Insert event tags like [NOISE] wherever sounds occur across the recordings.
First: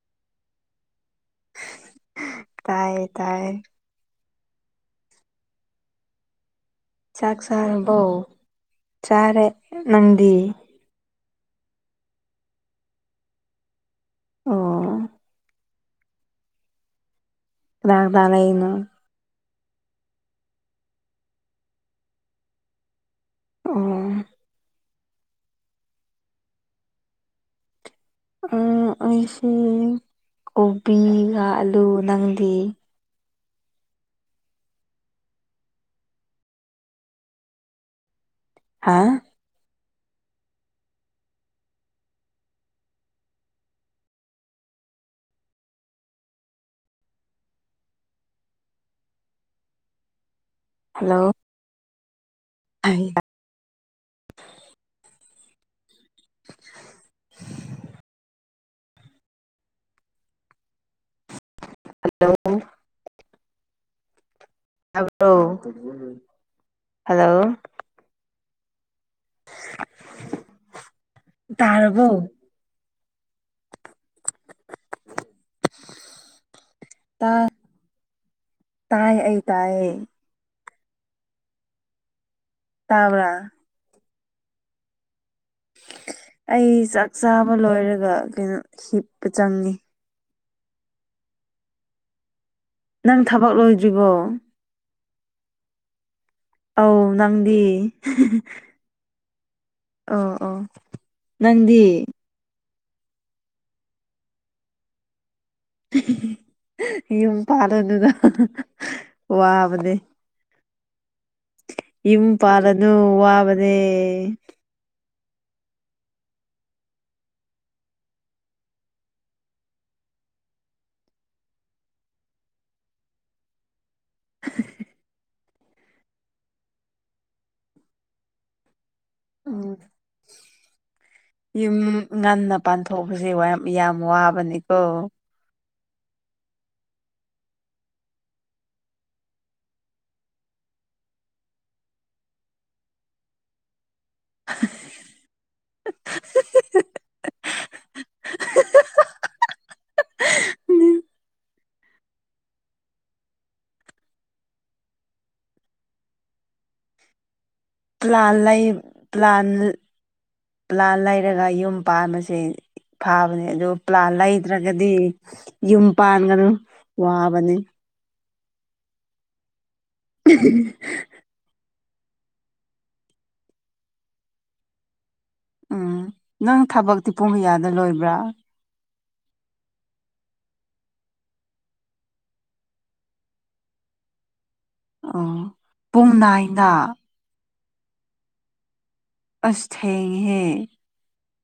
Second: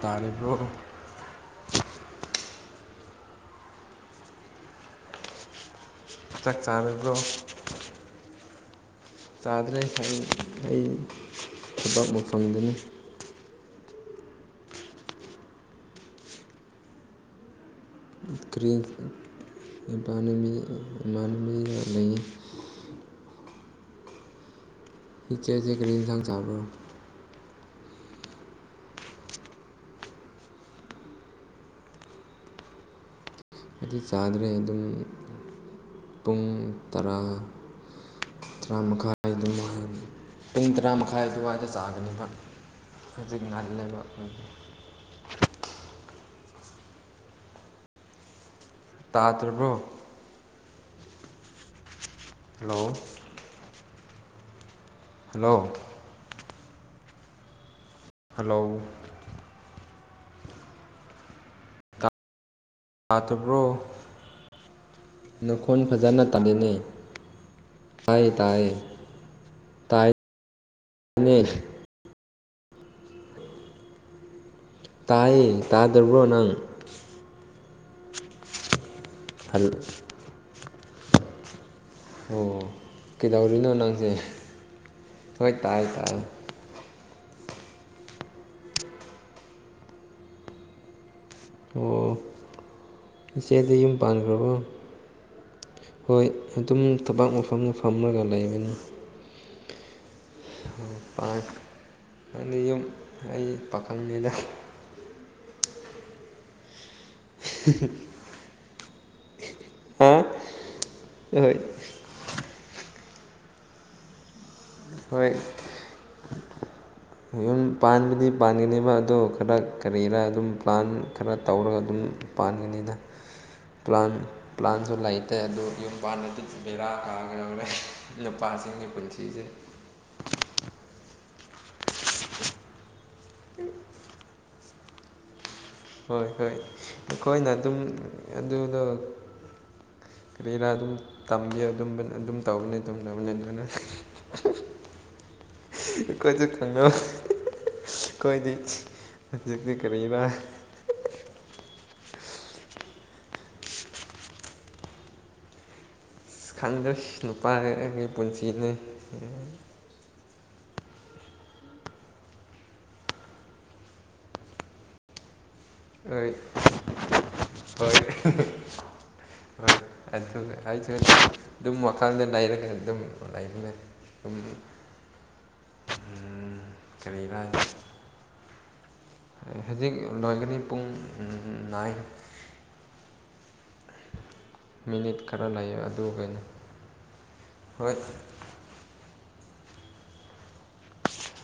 ꯇꯥꯔꯤꯕꯣ ꯇꯥꯏꯌꯦ ꯇꯥꯏꯌꯦ ꯆꯥꯛ ꯆꯥꯔꯕ꯭ꯔꯣ ꯆꯥꯛ ꯆꯥꯔꯕꯧ ꯆꯥꯔꯦ ꯆꯥꯗ꯭ꯔꯦ ꯑꯩ ꯅꯪꯗꯤ ꯑꯩ ꯊꯕꯛ ꯃꯐꯝꯗꯨꯅꯤ ꯑꯣ ꯀꯥꯅꯥ ꯀꯥꯅꯥ ꯂꯩꯩꯔꯤꯅꯣ ꯀꯔꯤ ꯏꯃꯥꯟꯅꯕꯤ ꯏꯃꯥꯟꯅꯕꯤ ꯂꯩꯌꯦ ꯑꯣ ꯏꯗꯤ ꯀꯔꯤꯏꯟꯁꯥꯡ ꯆꯥꯕ꯭ꯔꯣ ꯑꯩꯁ ꯀꯣꯕꯤꯒ ꯑꯂꯨ ꯅꯪꯗꯏ ꯑꯩꯗꯤ ꯆꯥꯗ꯭ꯔꯦ ꯑꯗꯨꯝ ꯄꯨꯡ ꯇꯔꯥ ꯇꯔꯥ ꯍꯥ ꯃꯈꯥꯏ ꯑꯗꯨꯝꯃꯥꯏ ꯄꯨꯡ ꯇꯔꯥ ꯃꯈꯥꯏ ꯑꯗꯨꯋꯥꯏꯗ ꯆꯥꯒꯅꯦꯕ ꯍꯧꯖꯤꯛ ꯉꯜꯂꯦꯕ [UNINTELLIGIBLE] ꯇꯥꯗ꯭ꯔꯕ꯭ꯔꯣ hello hello [UNINTELLIGIBLE] hello [INAUDIBLE] hello hello ꯂꯩꯇꯕ꯭ꯔꯣ ꯇꯥꯕ꯭ꯔꯣ ꯅꯈꯣꯟ ꯐꯖꯅ ꯇꯥꯗꯦꯅꯦ ꯇꯥꯏꯌꯦ ꯇꯥꯏꯌꯦ ꯇꯥꯏꯅꯦ ꯇꯔꯕꯣ ꯇꯥꯏꯌꯦ ꯇꯥꯗ꯭ꯔꯕ꯭ꯔꯣ ꯅꯪ ꯇꯥ ꯇꯥꯏ ꯑꯩ ꯍꯜ ꯇꯥꯏꯌꯦ ꯑꯣ ꯇꯥꯕ꯭ꯔꯥ ꯀꯩꯗꯧꯔꯤꯅꯣ ꯅꯪꯁꯦ ꯍꯣꯏ ꯇꯥꯏꯌꯦ ꯇꯥꯏꯌꯦ ꯑꯩ ꯆꯥꯛ ꯆꯥꯕ ꯂꯣꯏꯔꯒ ꯀꯩꯅꯣ ꯍꯤꯞꯄ ꯆꯪꯉꯤ ꯑꯣ ꯅꯪ ꯊꯕꯛ ꯏꯆꯦꯗ ꯌꯨꯝ ꯂꯣꯏꯗ꯭ꯔꯤꯕꯣ ꯄꯥꯟꯈ꯭ꯔꯕꯣ ꯍꯣꯏ ꯑꯗꯨꯝ ꯑꯧ ꯊꯕꯥꯛ ꯅꯪꯗꯤ ꯃꯐꯝꯗ ꯐꯝꯃꯒ ꯂꯩꯕꯅꯤ ꯑꯣ ꯑꯣ ꯅꯪꯗꯤ ꯑꯗꯤ ꯌꯨꯝ ꯑꯩ ꯄꯥꯈꯪꯉꯗ ꯌꯨꯝ ꯄꯥꯗꯥꯗꯅ ꯋꯥꯕ ꯅꯦ ꯍꯥ ꯍꯣꯏ ꯌꯨꯝ ꯄꯥꯜꯂꯥꯅꯨ ꯋꯥꯕꯅꯦ ꯍꯣꯏ [INAUDIBLE] ꯌꯨꯝ ꯄꯥꯟꯕꯗꯤ ꯄꯥꯟꯒꯅꯦꯕ ꯑꯗꯨ ꯈꯔ ꯀꯔꯤꯔ ꯑꯗꯨꯝ ꯄ꯭ꯂꯥꯟ ꯈꯔ ꯇꯧꯔꯒ ꯑꯗꯨꯝ ꯄꯥꯟꯒꯅꯤꯗ ꯄ꯭ꯂꯥꯟ ꯄ꯭ꯂꯥꯟꯁꯨ ꯂꯩꯇꯦ ꯑꯗꯨ ꯌꯨꯝ ꯄꯥꯟꯅꯗꯤ ꯕꯦꯔꯥ ꯀꯒ ꯌꯥꯧꯔꯦ ꯑꯖꯤꯡꯒꯤ ꯄꯨꯟꯁꯤꯖꯦ ꯎꯝ ꯌꯨꯝ ꯉꯟꯅ ꯄꯥꯟꯊꯣꯛꯄꯁꯦ ꯌꯥꯝ ꯋꯥꯕꯅꯤꯀꯣ ꯍꯣꯏ ꯍꯣꯏ ꯑꯩꯈꯣꯏꯅ ꯑꯗꯨꯝ ꯑꯗꯨꯗꯣ ꯀꯔꯤꯔꯥ ꯑꯗꯨꯝ ꯇꯝꯒꯦ ꯑꯗꯨꯝ ꯇꯧꯕꯅꯤ ꯇꯝꯕꯅꯤ ꯑꯗꯨꯅ ꯀꯣꯏꯁꯨ ꯈꯪꯉ ꯑꯩꯈꯣꯏꯗꯤ ꯍꯧꯖꯤꯛꯇꯤ ꯀꯔꯤꯔꯤꯕ ꯈꯪꯗꯁꯤ ꯅꯨꯄꯥ ꯑꯩꯒꯤ ꯄ꯭ꯂꯥꯟ ꯂꯩ ꯄꯨꯟꯁꯤꯅꯤ ꯄ꯭ꯂꯥꯟ ꯄ꯭ꯂꯥꯟ ꯂꯩꯔꯒ ꯌꯨꯝ ꯄꯥꯟꯕꯁꯦ ꯐꯥꯕꯅꯦ ꯑꯗꯨ ꯄ꯭ꯂꯥ ꯂꯩꯗ꯭ꯔꯒꯗꯤ ꯌꯨꯝ ꯍꯣꯏ ꯄꯥꯟꯒꯅꯨ ꯋꯥꯕꯅꯤ ꯍꯣꯏ ꯍꯣꯏ ꯑꯗꯨ ꯍꯥꯏꯁꯨ ꯑꯗꯨꯝ ꯋꯥꯈꯜꯗ ꯂꯩꯔꯒ ꯑꯗꯨꯝ ꯂꯩꯅ ꯑꯗꯨꯝ ꯎꯝ ꯅꯪ ꯊꯕꯛꯇꯤ ꯄꯨꯡ ꯀꯔꯤꯔꯥ ꯀꯌꯥꯗ ꯂꯣꯏꯕ꯭ꯔꯥ ꯍꯧꯖꯤꯛ ꯂꯣꯏꯒꯅꯤ ꯄꯨꯡ ꯅꯥꯏꯟ ꯃꯤꯅꯤꯠ ꯑ ꯈꯔ ꯂꯩꯌꯦ ꯄꯨꯡ ꯑꯗꯨꯒꯅꯤ ꯅꯥꯏꯗ ꯍꯣꯏ ꯑꯁꯩꯍ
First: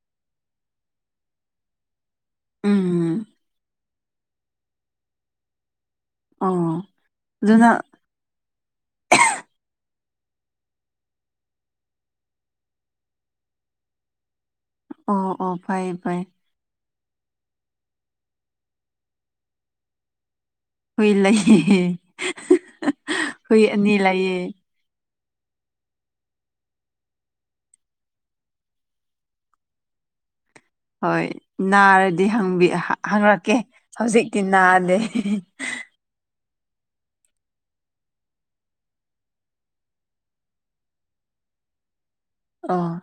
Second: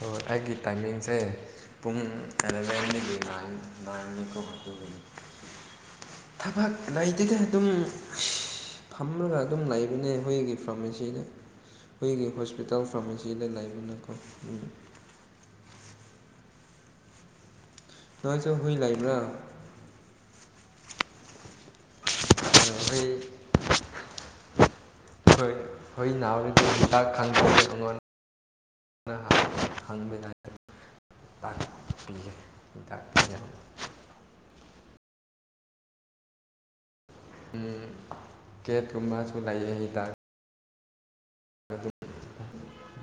ꯑꯣ ꯑꯩꯒꯤ ꯇꯥꯏꯃꯤꯡꯁꯦ ꯄꯨꯡ ꯑꯦꯂꯕꯦꯟꯗꯒꯤ ꯎꯝ ꯅꯍꯥꯟ ꯂꯥꯡꯅꯤ ꯀ ꯍꯒꯅꯤ ꯊꯕꯛ ꯑꯣ ꯂꯩꯗꯒ ꯑꯗꯨꯝ ꯑꯗꯨꯅ ꯐꯝꯂꯒ ꯑꯗꯨꯝ ꯂꯩꯕ ꯑꯗꯨꯅꯦ ꯍꯨꯏꯒꯤ ꯐꯥꯔꯃꯥꯁꯤꯗ ꯍꯨꯏꯒꯤ ꯍꯣꯁꯄꯤꯇꯥꯜ ꯐꯥꯔꯃꯥꯁꯤꯗ ꯂꯩꯕꯅꯀꯣ ꯎꯝ ꯑꯣ ꯑꯣ ꯐꯥꯏ ꯐꯥꯏ ꯅꯉꯁꯨ ꯍꯨꯏ ꯂꯩꯥꯛꯕ꯭ꯔꯥ ꯍꯨꯏ ꯂꯩꯌꯦ ꯍꯨꯏ ꯍꯨꯏ ꯑꯅꯤ ꯂꯩꯌꯦ ꯍꯣꯏ ꯍꯣꯏ ꯅꯍꯇ ꯈ ꯍꯪꯕꯗꯥ ꯍꯣꯏ ꯅꯥꯔꯗꯤ ꯍꯪ ꯍꯤꯗꯥꯛ ꯄꯤꯒꯦ ꯍꯪꯔꯛꯀꯦ ꯍꯧꯖꯤꯛꯇꯤ ꯅꯥꯗꯦ ꯍ ꯀꯦꯠꯀꯨꯝꯕꯁꯨ ꯂꯥꯛꯑ ꯍꯤꯗꯥꯛ ꯑꯗꯨ ꯑꯗꯨ ꯑꯥ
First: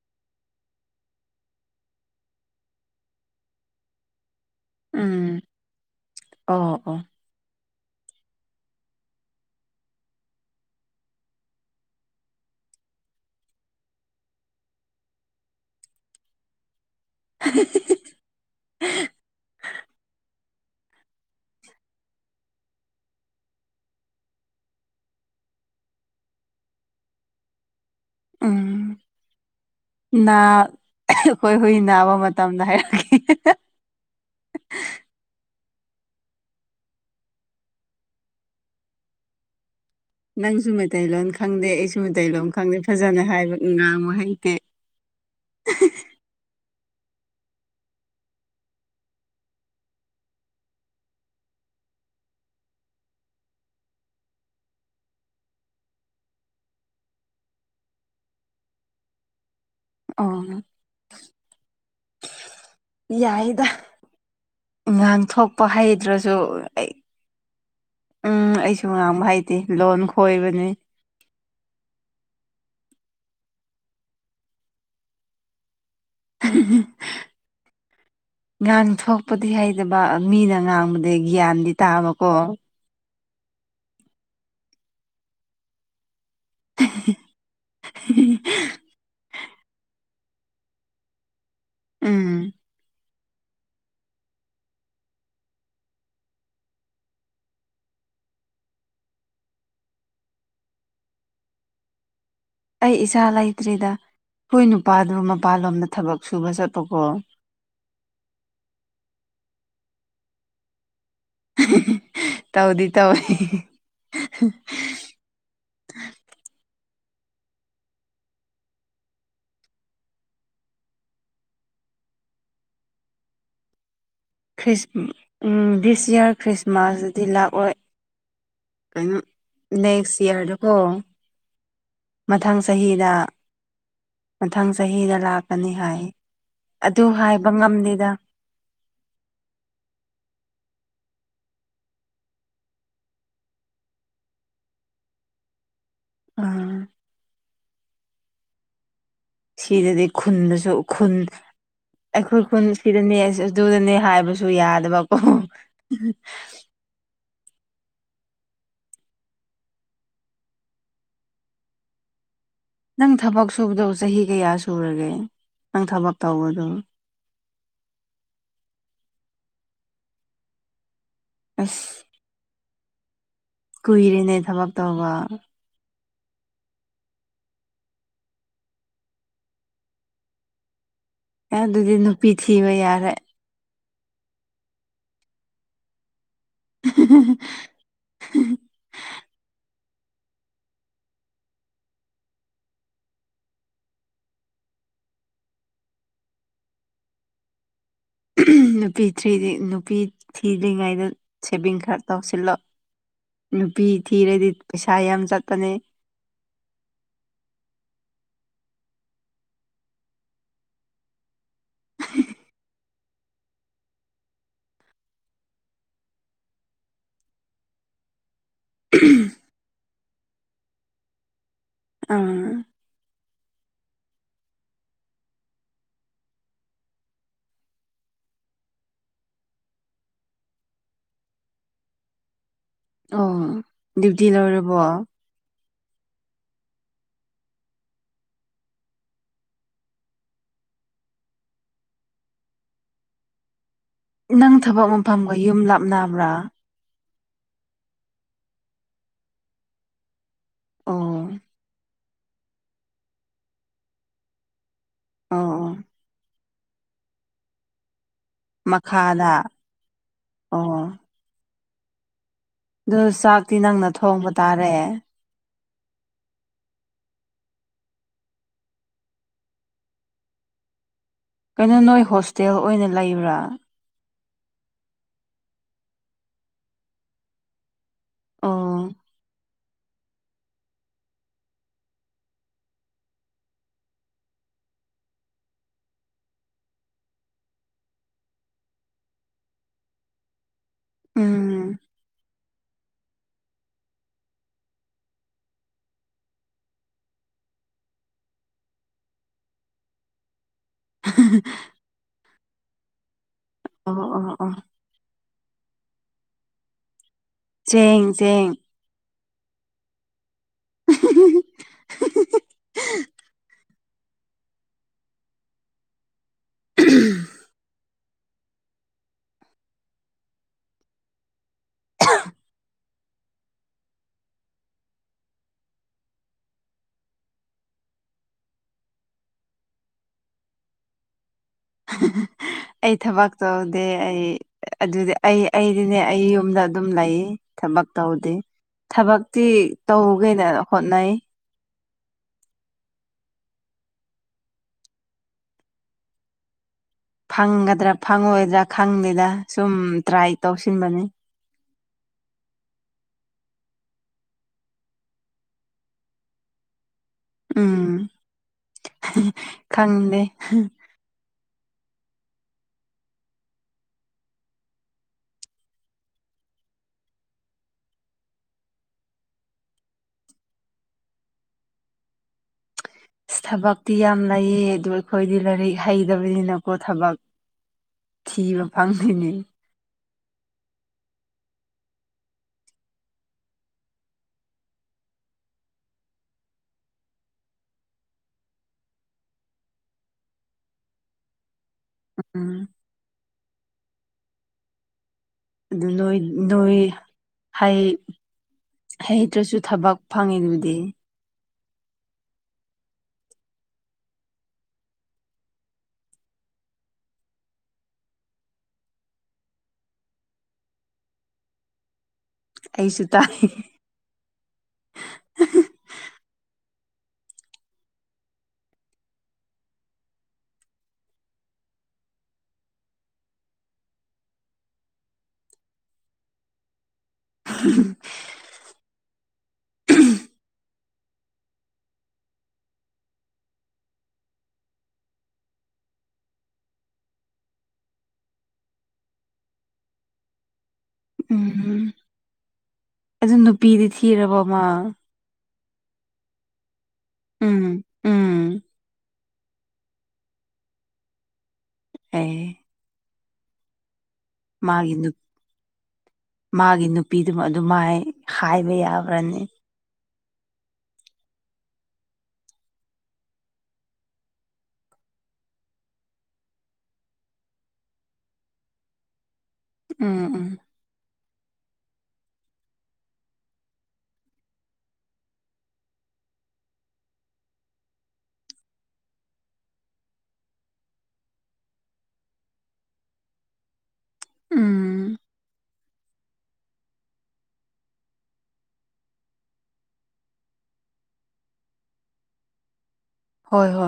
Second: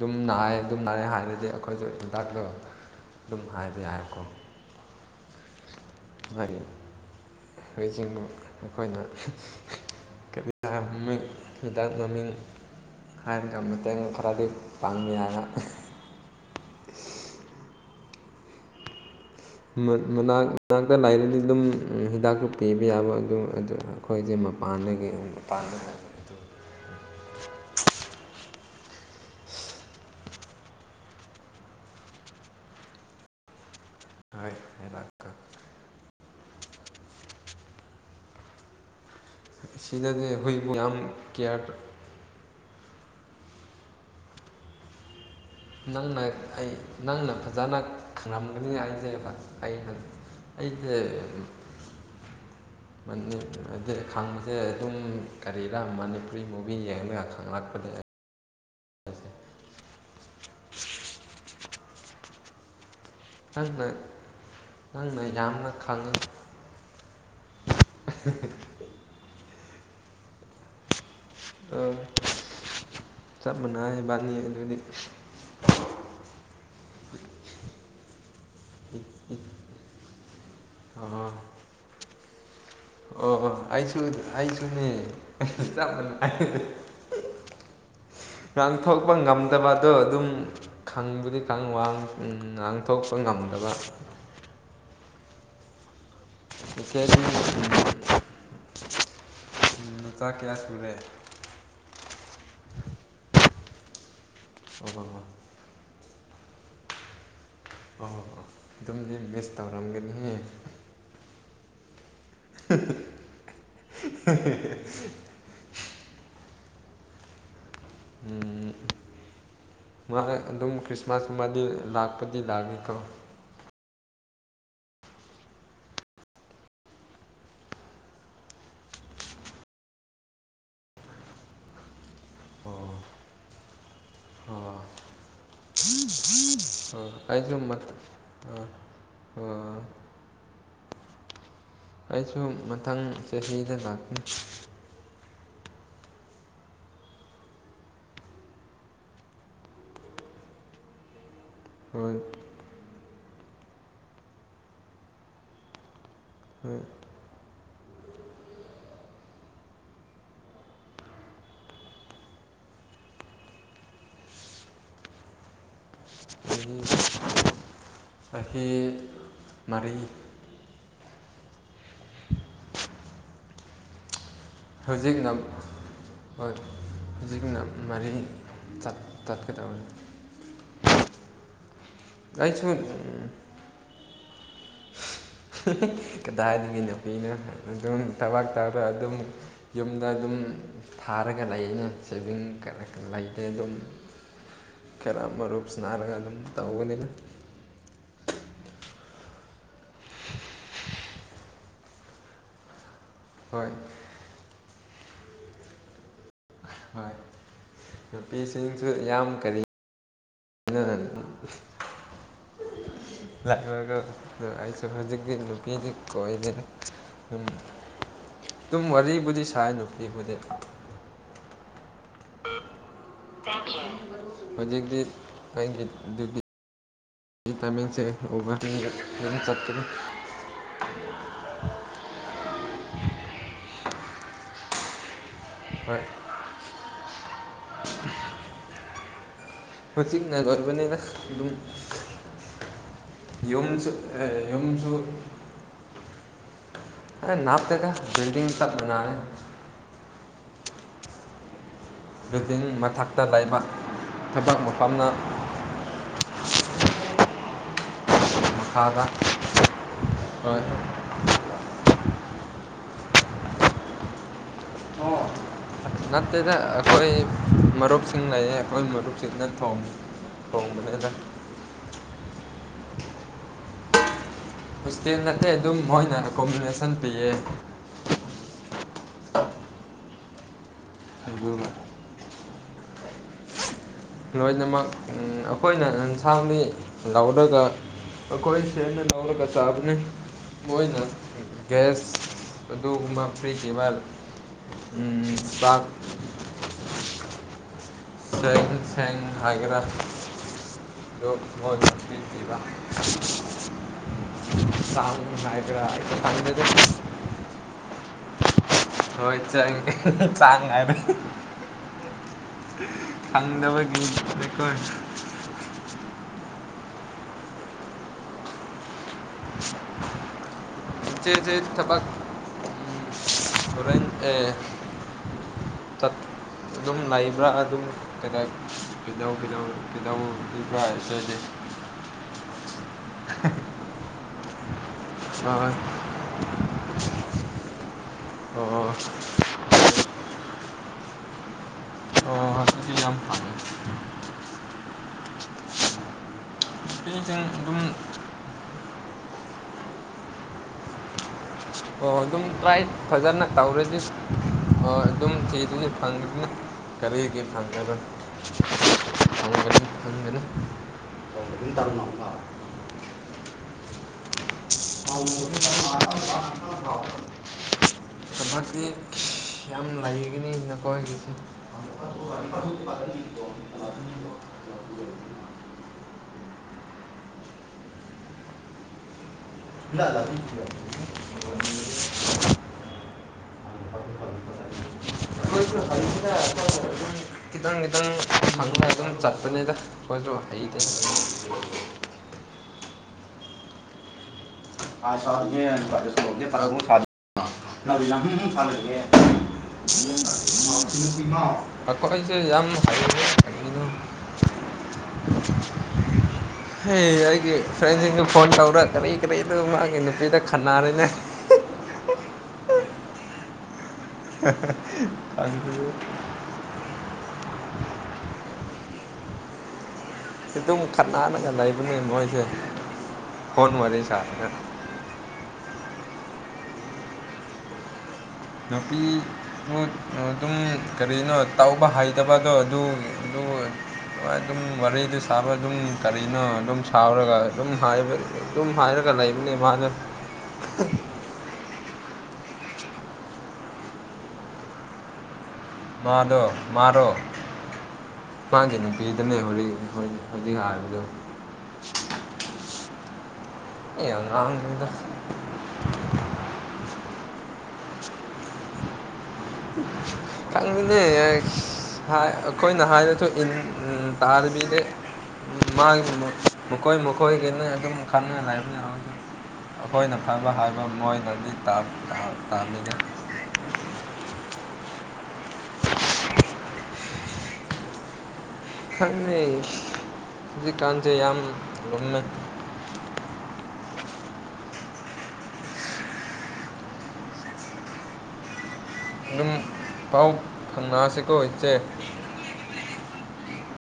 ꯑꯗꯨꯝ ꯅꯥꯌꯦ ꯑꯗꯨꯝ ꯅꯥꯦ ꯍꯥꯏꯔꯗꯤ ꯑꯩꯈꯣꯏꯁꯨ ꯏꯝꯇꯥꯛꯇꯣ ꯑꯗꯨꯝ ꯍꯥꯏꯕ ꯌꯥꯏꯀꯣ ꯎꯝ ꯑꯣ ꯑꯣ ꯍꯧꯈꯣꯏꯖꯤꯤꯡꯕ ꯑꯩꯈꯣꯏꯅ ꯃꯃꯤꯡ ꯍꯤꯗꯥꯛ ꯃꯃꯤꯡ ꯍꯥꯏꯅ ꯀꯃꯦꯠꯇꯦꯡ ꯈꯔꯗꯤ ꯐꯪꯉ ꯍꯥꯏꯅ [UNINTELLIGIBLE] ꯅꯥ ꯃꯅꯥꯛꯇ ꯂꯥꯏꯔꯗꯤ ꯑꯗꯨꯝ ꯍꯤꯗꯥꯛꯇꯨ ꯄꯤꯕ ꯌꯥꯕ ꯑꯗꯨꯝ ꯑꯩꯈꯣꯏꯁꯦ ꯃꯄꯥꯟꯗꯒꯤ ꯃꯄꯥꯟꯗ [UNINTELLIGIBLE] ꯑꯥ ꯅꯥ ꯑꯩꯈꯣꯏ ꯍꯨꯏ ꯅꯥꯕ ꯃꯇꯝꯗ ꯍꯥꯏꯔꯛꯀꯦ ꯍꯣꯏ ꯍꯤꯗꯥꯛꯀ ꯁꯤꯗꯗꯤ ꯍꯨꯏꯕꯨ ꯅꯪꯁꯨ ꯌꯥꯝ ꯃꯩꯇꯩꯂꯣꯟꯣꯟ ꯈꯪꯗꯦ ꯀꯤꯌꯔ ꯑꯩꯁꯨ ꯃꯩꯇꯩꯂꯣꯟ ꯈꯪꯗꯦ ꯐꯖꯅ ꯍꯥꯏꯕ ꯅꯨꯡꯉꯡꯕ ꯍꯩꯇꯦ ꯅꯪꯅ ꯑꯩ ꯅꯪꯅ ꯐꯖꯅ ꯈꯪꯂꯝꯝꯒꯅꯤ ꯑꯩꯁꯦ ꯑ ꯑꯩꯗꯤ [UNINTELLIGIBLE] ꯈꯪꯕꯁꯦ ꯑꯗꯨꯝ ꯀꯔꯤꯔꯥ ꯃꯅꯤꯄꯨꯔꯤ ꯃꯨꯚꯤ ꯌꯦꯡꯉꯒ ꯈꯪꯂꯛꯄꯅꯦ ꯑꯣ ꯌꯥꯏꯗ ꯅꯪꯅ ꯅꯪꯅ ꯉꯥꯡ ꯊꯣꯛꯣꯛꯄ ꯌꯥꯝꯅ ꯈꯪꯉꯤ ꯍꯩꯗ꯭ꯔꯁꯨ ꯑꯩ ꯎꯝ ꯑꯩꯁꯨ ꯉꯥꯡꯕ ꯍꯥꯏꯇꯦ ꯂꯣꯟ ꯈꯣꯏꯕꯅꯤ ꯑ ꯆꯞ ꯃꯅꯕꯅꯤ ꯑꯗꯨꯗꯤ ꯉꯥꯡ ꯊꯣꯛꯄꯗꯤ ꯍꯩꯇꯕ ꯃꯤꯅ ꯑꯉꯥꯡꯕꯗꯤ ꯑꯣ ꯒ꯭ꯌꯥꯟꯗꯤ ꯇꯥꯕꯀꯣ ꯑꯣ ꯑꯩꯁꯨ ꯑꯩꯁꯨꯅꯦ ꯆ ꯉꯥꯡꯊꯣꯛꯄ ꯉꯝ ꯐꯠꯇꯕꯗꯣ ꯑꯗꯨꯝ ꯈꯪꯕꯨꯗꯤ ꯈꯪ ꯋꯥ ꯎꯝ ꯉꯥꯡꯊꯣꯛ ꯉꯝꯗꯕ ꯁꯆꯦ ꯅꯨꯆꯥ ꯀꯌꯥ ꯁꯨꯔꯦ ꯑꯩ ꯏꯆꯥ ꯂꯩꯇ꯭ꯔꯤꯗ ꯍꯣꯏ ꯑꯣ ꯅꯨꯄꯥꯗꯨ ꯑꯣ ꯃꯄꯜꯂꯣꯝꯗ ꯊꯕꯛ ꯁꯨꯚꯦꯁꯥ ꯄꯣꯛꯀꯣ ꯑꯣ ꯑꯗꯨꯝꯗꯤ ꯃꯤꯁ ꯇꯧꯔꯝꯒꯅꯤ ꯇꯧꯗꯤ ꯇꯧꯏ ꯎꯝ ꯃꯥ ꯑꯗꯨꯝ ꯈ꯭ꯔꯤꯁꯃꯥꯁꯀꯨꯝꯕꯗꯤ ꯂꯥꯛꯄꯗꯤ ꯂꯥꯛꯏꯦꯀꯣ ꯗꯤꯁ ꯏꯌꯥꯔ ꯈ꯭ꯔꯤꯁꯃꯥꯁꯗꯤ ꯂꯥꯛꯑꯣꯏ ꯀꯩꯅꯣ ꯅꯦꯛꯁ ꯏꯌꯥꯔꯗꯨꯀꯣ ꯃꯊꯪ ꯑꯣ ꯆꯍꯤꯗ ꯃꯊꯪ ꯑꯣ ꯆꯍꯤꯗ ꯂꯥꯛꯀꯅꯤ ꯍꯥꯏ ꯑꯗꯨ ꯑꯣ ꯍꯥꯏꯕ ꯑꯩꯁꯨ ꯃꯠ ꯉꯝꯂꯦꯗ ꯑꯥ ꯑꯣ ꯑꯩꯁꯨ ꯃꯊꯪ ꯆꯍꯤꯗ ꯂꯥꯛꯅꯤ ꯑꯥ ꯁꯤꯗꯗꯤ ꯈꯨꯟꯗꯁꯨ ꯈꯨꯟ ꯍꯣꯏ ꯑꯩꯈꯣꯏ ꯈꯨꯟ ꯁꯤꯗꯅꯦ ꯑꯗꯨꯗꯅꯦ ꯍꯥꯏꯕꯁꯨ ꯌꯥꯗꯕꯀꯣ ꯎꯣꯏ ꯅꯪ ꯊꯕꯛ ꯁꯨꯕꯗꯣ ꯆꯍꯤ ꯀꯌꯥ ꯁꯨꯔꯒꯦ ꯅꯪ ꯊꯕꯛ ꯇꯧꯕꯗꯣ [INAUDIBLE] ꯑꯩꯈꯦ ꯃꯔꯤ ꯑꯁ ꯀꯨꯏꯔꯤꯉꯩ ꯊꯕꯛ ꯇꯧꯕ ꯍꯧꯖꯤꯛꯅ ꯍꯣꯏ ꯍꯧꯖꯤꯛꯅ ꯃꯔꯤ ꯆꯠꯀꯗꯧꯅꯤ ꯑꯗꯨꯗꯤ ꯅꯨꯄꯤ ꯊꯤꯕ ꯌꯥꯔꯦ ꯀꯗꯥꯏꯒꯤ ꯅꯨꯄꯤꯅ ꯑꯗꯨꯝ ꯊꯕꯥꯛ ꯇꯧꯗ ꯑꯗꯨꯝ ꯌꯨꯝꯗ ꯑꯗꯨꯝ ꯊꯥꯔꯒ ꯂꯩ ꯑꯅꯦ ꯁꯦꯚꯤꯡ ꯂꯩꯇꯦ ꯑꯗꯨꯝ ꯈꯔꯝꯕ ꯔꯨꯨꯞꯁꯅꯔꯒꯂꯝ ꯇ ꯎꯒꯅꯤꯅ ꯅꯨꯄꯤ ꯅꯨꯄꯤ ꯊꯤꯗ꯭ꯔꯤꯉꯩꯗ ꯁꯦꯚꯤꯡ ꯀꯥꯔꯗ ꯇꯧꯁꯤꯜꯂꯣ ꯍꯣꯏ ꯅꯨꯄꯤ ꯊꯤꯔꯗꯤ ꯄꯩꯁꯥ ꯌꯥꯝ ꯆꯠꯄꯅꯦ ꯍ ꯅꯨꯄꯤꯁꯤꯡꯁꯨ ꯌꯥꯝ ꯀꯔꯤ ꯑꯔ [INAUDIBLE] ꯂꯥꯛꯒ ꯑꯩꯁꯨ ꯍꯧꯖꯤꯛꯇꯤ ꯅꯨꯄꯤꯗꯤ ꯀꯣꯏꯗꯅ ꯎꯝ ꯑꯗꯨꯝ ꯋꯥꯔꯤꯨꯗꯤ ꯁꯥꯏ ꯅꯨꯄꯤꯕꯨꯗꯤ ꯑꯥ ꯍꯧꯖꯤꯛꯇꯤ ꯑꯩꯒꯤꯗꯤ ꯑꯩ ꯇꯃꯤꯜꯁ ꯎꯕ ꯆꯇ꯭ꯔ [INAUDIBLE] ꯑꯣ ꯗ꯭ꯌꯨꯇꯤ ꯂꯣꯏꯔꯕꯣ ꯍꯣꯏ ꯃ ꯆꯤꯅꯒꯔꯕ ꯑꯗꯨꯝ ꯌꯣꯁꯨ ꯅꯪ ꯊꯕꯛ ꯃꯐꯝꯒ ꯌꯨꯝ ꯂꯥꯞꯅꯕ꯭ꯔꯥ ꯅꯥꯞꯇꯀ ꯜꯗꯤꯡ ꯆꯠ ꯅꯥꯅꯦ ꯑꯣ ꯗꯤꯡ ꯃꯊꯛꯇ ꯂꯩꯕ ꯊꯕꯛ ꯃꯐꯝꯅ ꯑꯣ ꯑꯣ [UNINTELLIGIBLE] ꯃꯈꯥꯗ ꯍꯣꯏ ꯑꯣ ꯑꯗꯨ ꯆꯥꯛꯇꯤ ꯅꯪꯅ ꯊꯣꯡꯕ ꯇꯥꯔꯦ ꯅꯠꯇꯦꯗ ꯑꯩꯈꯣꯏ ꯃꯔꯨꯞꯁꯤꯡ ꯂꯩꯌꯦ ꯑꯩꯈꯣꯏ ꯃꯔꯨꯞꯁꯤꯅ ꯊꯣꯡꯉꯤ ꯍꯣꯣꯡ ꯃꯗ ꯀꯩꯅꯣ ꯅꯣꯏ ꯍꯣꯁꯇꯦꯜ ꯑꯣꯏꯅ ꯂꯩꯕ꯭ꯔꯥ ꯍꯣꯁꯇꯦꯜ ꯅꯠꯇꯦ ꯑꯗꯨꯝ ꯃꯣꯏꯅ ꯑꯦꯀꯣꯃꯤꯅꯦꯁꯟ ꯄꯤꯌꯦ ꯑ ꯑꯗꯨꯒ ꯂꯣꯏꯅꯃꯛ ꯑꯩꯈꯣꯏꯅ ꯌꯦꯟꯁꯥꯡ ꯃꯤ ꯂꯧꯔꯒ ꯀꯣꯏ ꯁꯦ ꯅꯧꯔ ꯀꯅꯤ ꯎꯝ ꯑꯣꯏꯣꯏꯅꯦꯁ ꯑꯗꯨꯒꯨꯝꯕ ꯐ꯭ꯔꯤ ꯀꯦꯕꯥꯜ ꯄꯥꯛ ꯁꯦꯡ ꯁ ꯍꯥꯏꯒꯔꯥ ꯂ ꯏ ꯀꯔ ꯑꯣ ꯑꯣ ꯑꯣꯥ ꯑꯗꯨꯒꯥ ꯄꯁꯥꯟ ꯂꯩꯗ ꯆꯦꯡ ꯆꯦꯡ ꯍꯣꯏ ꯆꯪ ꯆꯥꯡ ꯍꯥꯏ [UNINTELLIGIBLE] ꯊꯪꯗꯕꯒꯣ [UNINTELLIGIBLE] ꯆꯦ ꯆꯦ ꯊꯕ ꯇꯠ ꯑꯗꯨꯝ ꯂꯩꯕ꯭ꯔꯥ ꯑꯗꯨꯝ ꯀꯗ ꯀꯤꯗ ꯀꯤꯗꯧꯕꯕ꯭ꯔꯥ ꯍꯥꯏꯗꯤ ꯑꯩ ꯊꯕꯛ ꯇꯧꯗꯦ ꯑꯩ ꯑꯗꯨꯗꯤ ꯑꯩ ꯍꯣꯏ ꯑꯩꯗꯤꯅꯦ ꯑꯩ ꯌꯨꯝꯗ ꯑꯗꯨꯝ ꯂꯩ ꯊꯕꯛ ꯇꯧꯗꯤꯦ ꯑꯣ ꯊꯕꯛꯇꯤ ꯇꯧꯒꯦꯅ ꯍꯣꯠꯅꯩ ꯑꯣ ꯍꯧꯖꯤꯗꯤ ꯌꯥꯝ ꯐꯦ ꯅꯨꯄꯤꯁꯤꯡ ꯑꯗꯨꯝ ꯐꯪꯒꯗ꯭ꯔꯥ ꯐꯪꯉꯣꯏꯗ꯭ꯔꯥ ꯈꯪꯗꯦꯗ ꯁꯨꯝ ꯇ꯭ꯔꯥꯏ ꯇꯧꯁꯤꯟꯕꯅꯤ ꯑꯣ ꯑꯗꯨꯝ ꯇ꯭ꯔꯥꯏ ꯐꯖꯅ ꯇꯧꯔꯗꯤ ꯍ ꯑꯗꯨꯝ ꯆꯩꯗꯨꯅꯤ ꯐꯪꯅꯤꯅ ꯀꯔꯤꯒꯤ ꯎꯝ ꯐꯪꯕꯅ ꯐꯪꯒꯅꯤ ꯈꯪꯗꯦ ꯈꯪꯗꯅ ꯇ ꯑꯗꯨꯅ ꯇꯔꯅꯕ ꯥꯎꯚꯛꯇꯛꯇꯤ ꯌꯥꯝ ꯂꯩꯒꯅꯤ ꯅꯈꯣꯏꯒꯤꯁꯦ ꯑ ꯊꯕꯛꯇꯤ ꯌꯥꯝ ꯂꯩꯩꯌꯦ ꯑꯗꯣ ꯑꯩꯈꯣꯏꯗꯤ ꯂꯥꯏꯔꯤꯛ ꯍꯩꯇꯕꯅꯤꯅꯀꯣ ꯊꯕꯛ ꯀꯤꯕ ꯐꯥꯡꯅꯤ ꯂ ꯑꯗꯨ [UNINTELLIGIBLE] ꯑꯩꯈꯣꯏꯁꯨ ꯍꯪꯁꯤꯅ ꯑꯩꯈꯣꯏ ꯑꯗꯨꯝ ꯈꯤꯇꯪ ꯈꯤꯇꯪ ꯐꯪꯉ ꯑꯗꯨꯝ ꯆꯠꯄꯅꯤꯗ ꯑꯩꯈꯣꯏꯁꯨ ꯍꯥꯏꯩꯗ ꯎꯝ ꯑꯥ ꯁꯒꯤꯒꯦ ꯑꯗꯨ ꯅꯣꯏ ꯅꯣꯏ ꯐꯔꯛꯕꯨ ꯁꯥꯗ ꯍꯩ ꯂꯕꯤ ꯂꯥꯡꯐ ꯍꯩꯇ꯭ꯔꯁꯨ ꯊꯕꯛ ꯐꯪꯉꯤꯗꯨꯗꯤ ꯐꯔ꯭ꯔꯒꯦꯃꯣ ꯑꯀꯣꯁ ꯌꯥꯝꯝ ꯍꯥꯏꯅ ꯍ ꯌꯥꯏ ꯐ ꯐꯣꯟ ꯇꯧ꯭ꯔ ꯀꯔ ꯀꯔ ꯑꯗꯨ ꯃꯥꯒꯤ ꯅꯨꯄꯤꯗ ꯈꯟꯟꯅꯔꯤꯅꯦ ꯑꯩꯁꯨ ꯇꯥꯏ ꯑ ꯁꯤ ꯑꯗꯨꯝꯨ ꯈꯠ ꯅꯒ ꯂꯩꯕꯅꯦ ꯃꯣꯏꯁꯦ ꯐꯣꯟ ꯋꯥꯔꯤ ꯁꯔꯒꯥ꯫ ꯎꯝ꯫ ꯅꯨꯄꯤꯕꯨ ꯑꯗꯨꯝ ꯀꯔꯤꯅꯣ ꯇꯥꯎꯕ ꯍꯩꯇꯕꯗꯣ ꯑꯗꯨ꯫ [UNINTELLIGIBLE] [INAUDIBLE] ꯍꯣꯏ ꯑꯗꯨꯝ ꯋꯥꯔꯤꯗꯨ ꯁꯥꯕ ꯑꯗꯨꯝ ꯀꯔꯤꯅꯣ ꯑꯗꯨꯝ ꯁꯥꯎꯔꯒ ꯑꯗꯨꯝꯝ ꯍꯥꯏꯔꯒ꯫ ꯂꯩꯕꯅꯦ꯫ ꯎꯝ ꯎꯝ ꯑꯗꯨ ꯅꯨꯄꯤꯗꯤ ꯊꯤꯔꯕꯃ꯫ ꯃꯥꯗꯣ ꯃꯥꯔꯣ ꯎꯝ ꯎꯝ ꯃꯥꯥꯡꯒ ꯅꯨꯄꯤ꯫ ꯈꯈꯤꯟꯅ ꯍꯛ ꯍꯧꯖꯤꯛ ꯍꯥꯏꯔꯕꯗꯣ꯫ ꯑꯦ꯫ ꯑꯉꯥꯡꯅꯤꯗ ꯃꯥꯒꯤ ꯃꯥꯒꯤ ꯅꯨꯄꯤꯗꯨ ꯑꯗꯨ ꯃꯥꯏ ꯍꯥꯏꯕ ꯌꯥꯕ꯫ ꯆꯥꯡꯪ ꯂꯩ꯫ ꯍꯥꯏ ꯀꯣꯏ ꯅꯍꯥꯏ ꯅꯠꯇ ꯏ ꯇꯥꯔꯕꯤꯔ꯫ ꯃꯥꯒꯤ ꯃꯈꯣꯏ ꯃꯈꯣꯏꯒꯤꯅ ꯑꯗꯨꯝ ꯈꯪꯉ ꯂꯕ ꯌꯥ꯫ ꯑꯩꯈꯣꯏꯅ ꯎꯝ ꯎꯝ ꯐꯕ ꯍꯥꯏꯕ ꯃꯣꯏꯅꯗꯤ ꯇꯥꯃꯤꯅꯦ꯫ ꯀꯥꯟꯖꯦ ꯌꯥꯝꯃꯦ꯫ ꯫ ꯎꯝ꯫ ꯑꯗꯨꯝ ꯄꯥꯎ ꯐꯪꯅꯛꯁꯤꯀꯣ ꯏꯆꯦ꯫ ꯍꯣꯏ ꯍꯣꯏ